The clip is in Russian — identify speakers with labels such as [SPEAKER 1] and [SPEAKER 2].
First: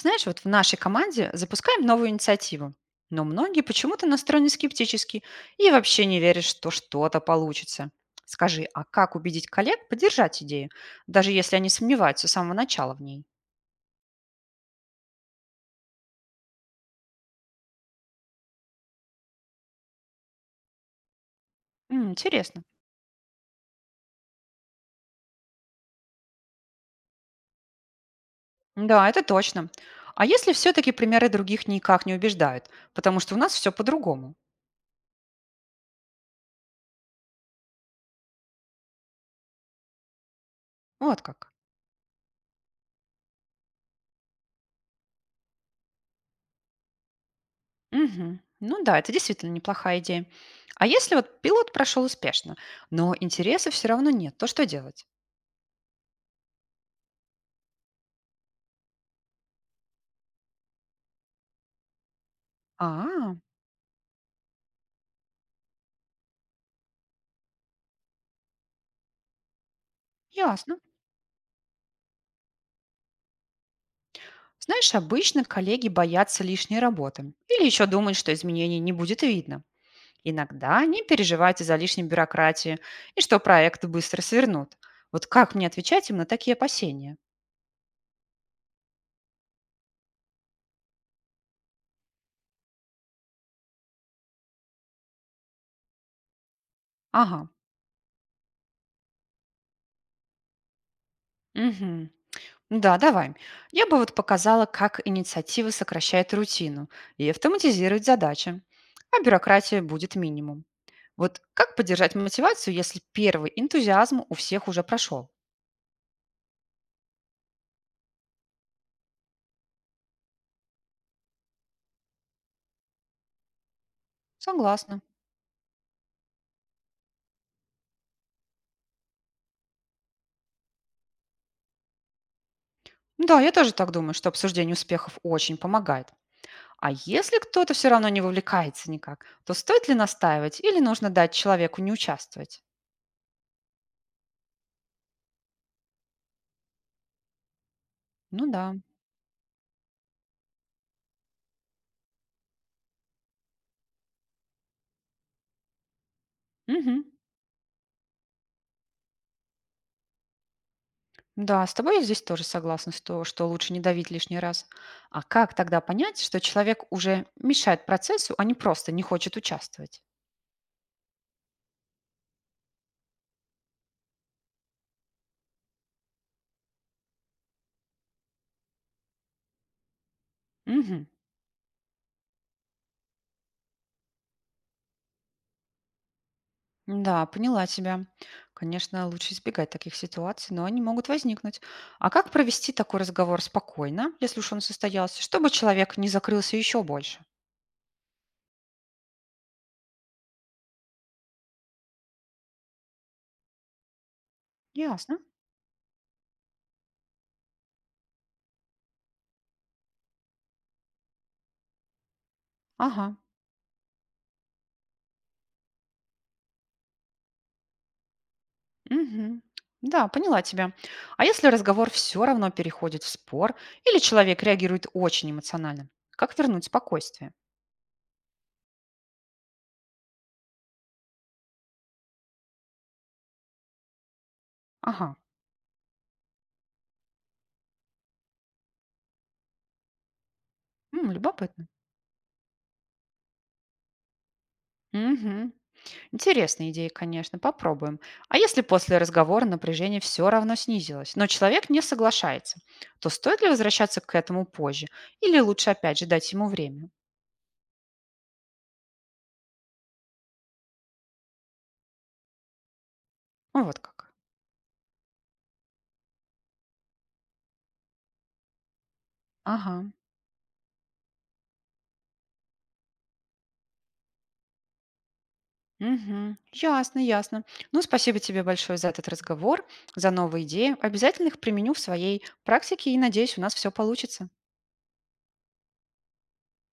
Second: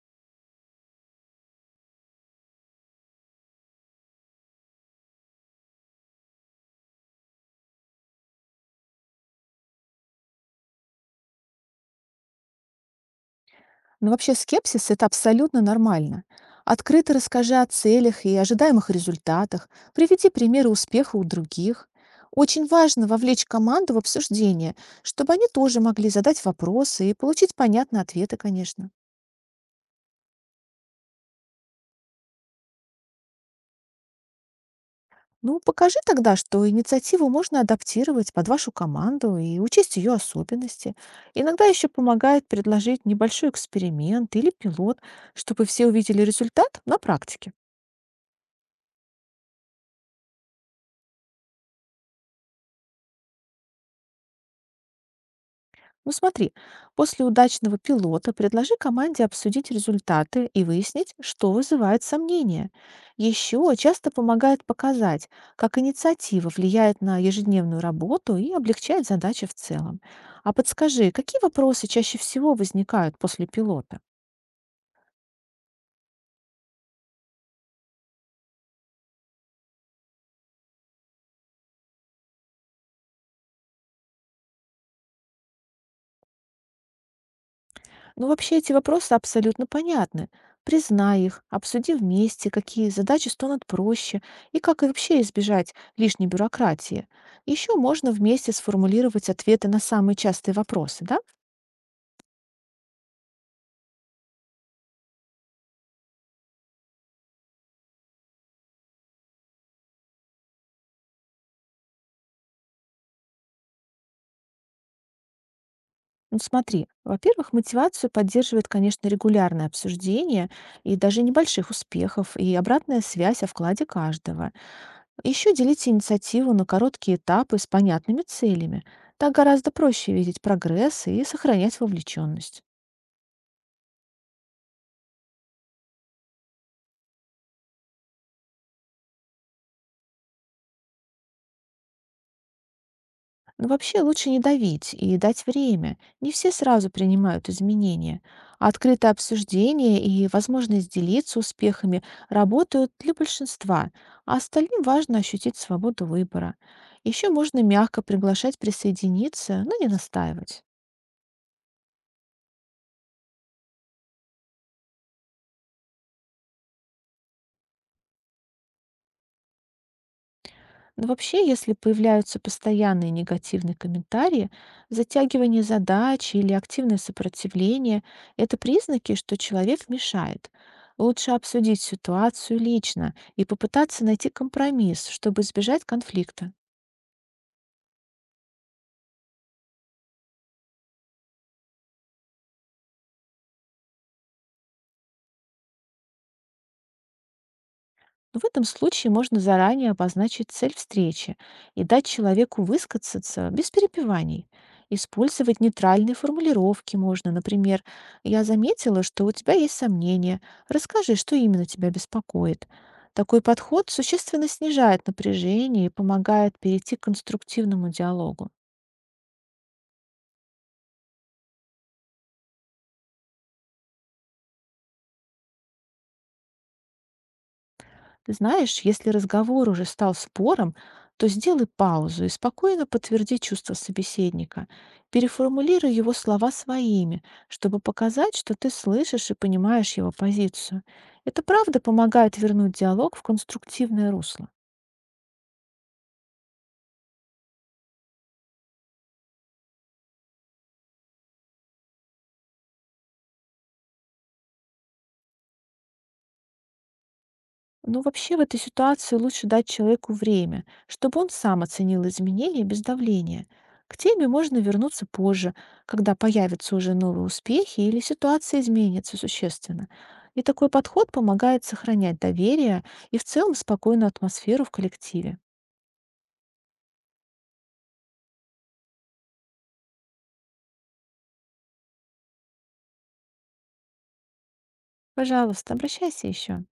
[SPEAKER 1] Знаешь, вот в нашей команде запускаем новую инициативу, но многие почему-то настроены скептически и вообще не верят, что что-то получится. Скажи, а как убедить коллег поддержать идею, даже если они сомневаются с самого начала в ней?
[SPEAKER 2] Но вообще скепсис– это абсолютно нормально. Открыто расскажи о целях и ожидаемых результатах, приведи примеры успеха у других.
[SPEAKER 1] М, интересно.
[SPEAKER 2] Очень важно вовлечь команду в обсуждение, чтобы они тоже могли задать вопросы и получить понятные ответы, конечно.
[SPEAKER 1] Да, это точно. А если все-таки примеры других никак не убеждают, потому что у нас все по-другому?
[SPEAKER 2] Ну, покажи тогда, что инициативу можно адаптировать под вашу команду и учесть ее особенности.
[SPEAKER 1] Вот как.
[SPEAKER 2] Иногда еще помогает предложить небольшой эксперимент или пилот, чтобы все увидели результат на практике.
[SPEAKER 1] Мгм. Ну да, это действительно неплохая идея. А если вот пилот прошел успешно, но интереса все равно нет, то что делать?
[SPEAKER 2] Ну смотри, после удачного пилота предложи команде обсудить результаты и выяснить, что вызывает сомнения.
[SPEAKER 1] А,
[SPEAKER 2] Еще часто помогает показать, как инициатива влияет на ежедневную работу и облегчает задачи в целом. А
[SPEAKER 1] ясно.
[SPEAKER 2] подскажи, какие вопросы чаще всего возникают после пилота?
[SPEAKER 1] Знаешь, обычно коллеги боятся лишней работы или еще думают, что изменений не будет видно. Иногда они переживают из-за лишней бюрократии и что проекты быстро свернут. Вот как мне отвечать им на такие опасения?
[SPEAKER 2] Но вообще эти вопросы абсолютно понятны. Признай их, обсуди вместе, какие задачи станут проще и как и вообще избежать лишней бюрократии.
[SPEAKER 1] Ага,
[SPEAKER 2] Еще можно вместе сформулировать ответы на самые частые вопросы, да?
[SPEAKER 1] угу. Да, давай. Я бы вот показала, как инициатива сокращает рутину и автоматизирует задачи, а бюрократия будет минимум. Вот как поддержать мотивацию, если первый энтузиазм у всех уже прошел?
[SPEAKER 2] Ну смотри, во-первых, мотивацию поддерживает, конечно, регулярное обсуждение и даже небольших успехов и обратная связь о вкладе каждого.
[SPEAKER 1] Согласна.
[SPEAKER 2] Еще делите инициативу на короткие этапы с понятными целями. Так гораздо проще видеть прогресс и сохранять вовлеченность.
[SPEAKER 1] Ну да, я тоже так думаю, что обсуждение успехов очень помогает. А если кто-то все равно не вовлекается никак, то стоит ли настаивать или нужно дать человеку не участвовать?
[SPEAKER 2] Но вообще лучше не давить и дать время. Не все сразу принимают изменения.
[SPEAKER 1] Ну
[SPEAKER 2] А
[SPEAKER 1] да.
[SPEAKER 2] открытое обсуждение и возможность делиться успехами работают для большинства, а остальным важно ощутить свободу выбора.
[SPEAKER 1] Мгм.
[SPEAKER 2] Еще можно мягко приглашать присоединиться, но не настаивать.
[SPEAKER 1] Да, с тобой я здесь тоже согласна, что лучше не давить лишний раз. А как тогда понять, что человек уже мешает процессу, а не просто не хочет участвовать?
[SPEAKER 2] Но вообще, если появляются постоянные негативные комментарии, затягивание задачи или активное сопротивление– это признаки, что человек мешает.
[SPEAKER 1] Мгм.
[SPEAKER 2] Лучше обсудить ситуацию лично и попытаться найти компромисс, чтобы избежать конфликта.
[SPEAKER 1] Да, поняла тебя. Конечно, лучше избегать таких ситуаций, но они могут возникнуть. А как провести такой разговор спокойно, если уж он состоялся, чтобы человек не закрылся еще больше?
[SPEAKER 2] Но в этом случае можно заранее обозначить цель встречи и дать человеку высказаться без перепеваний.
[SPEAKER 1] Ясно.
[SPEAKER 2] Использовать нейтральные формулировки можно. Например, «Я заметила, что у тебя есть сомнения. Расскажи, что именно тебя беспокоит».
[SPEAKER 1] Ага.
[SPEAKER 2] Такой подход существенно снижает напряжение и помогает перейти к конструктивному диалогу.
[SPEAKER 1] Мгм. Да, поняла тебя. А если разговор все равно переходит в спор, или человек реагирует очень эмоционально, как вернуть спокойствие?
[SPEAKER 2] Ты знаешь, если разговор уже стал спором, то сделай паузу и спокойно подтверди чувства собеседника.
[SPEAKER 1] Ага.
[SPEAKER 2] Переформулируй его слова своими, чтобы показать, что ты слышишь и понимаешь его позицию.
[SPEAKER 1] М,
[SPEAKER 2] Это
[SPEAKER 1] любопытно.
[SPEAKER 2] правда помогает вернуть диалог в конструктивное русло.
[SPEAKER 1] Мгм. Интересная идея, конечно, попробуем. А если после разговора напряжение все равно снизилось, но человек не соглашается, то стоит ли возвращаться к этому позже? Или лучше опять же дать ему время?
[SPEAKER 2] Ну, вообще, в этой ситуации лучше дать человеку время, чтобы он сам оценил изменения без давления.
[SPEAKER 1] Ну, вот
[SPEAKER 2] К
[SPEAKER 1] как.
[SPEAKER 2] теме можно вернуться позже, когда появятся уже новые успехи или ситуация изменится
[SPEAKER 1] Ага.
[SPEAKER 2] существенно. И такой подход помогает сохранять доверие и в целом спокойную атмосферу в коллективе.
[SPEAKER 1] Мгм. Ясно, ясно. Ну, спасибо тебе большое за этот разговор, за новые идеи. Обязательно их применю в своей практике и надеюсь, у нас все получится.
[SPEAKER 2] Пожалуйста, обращайся еще.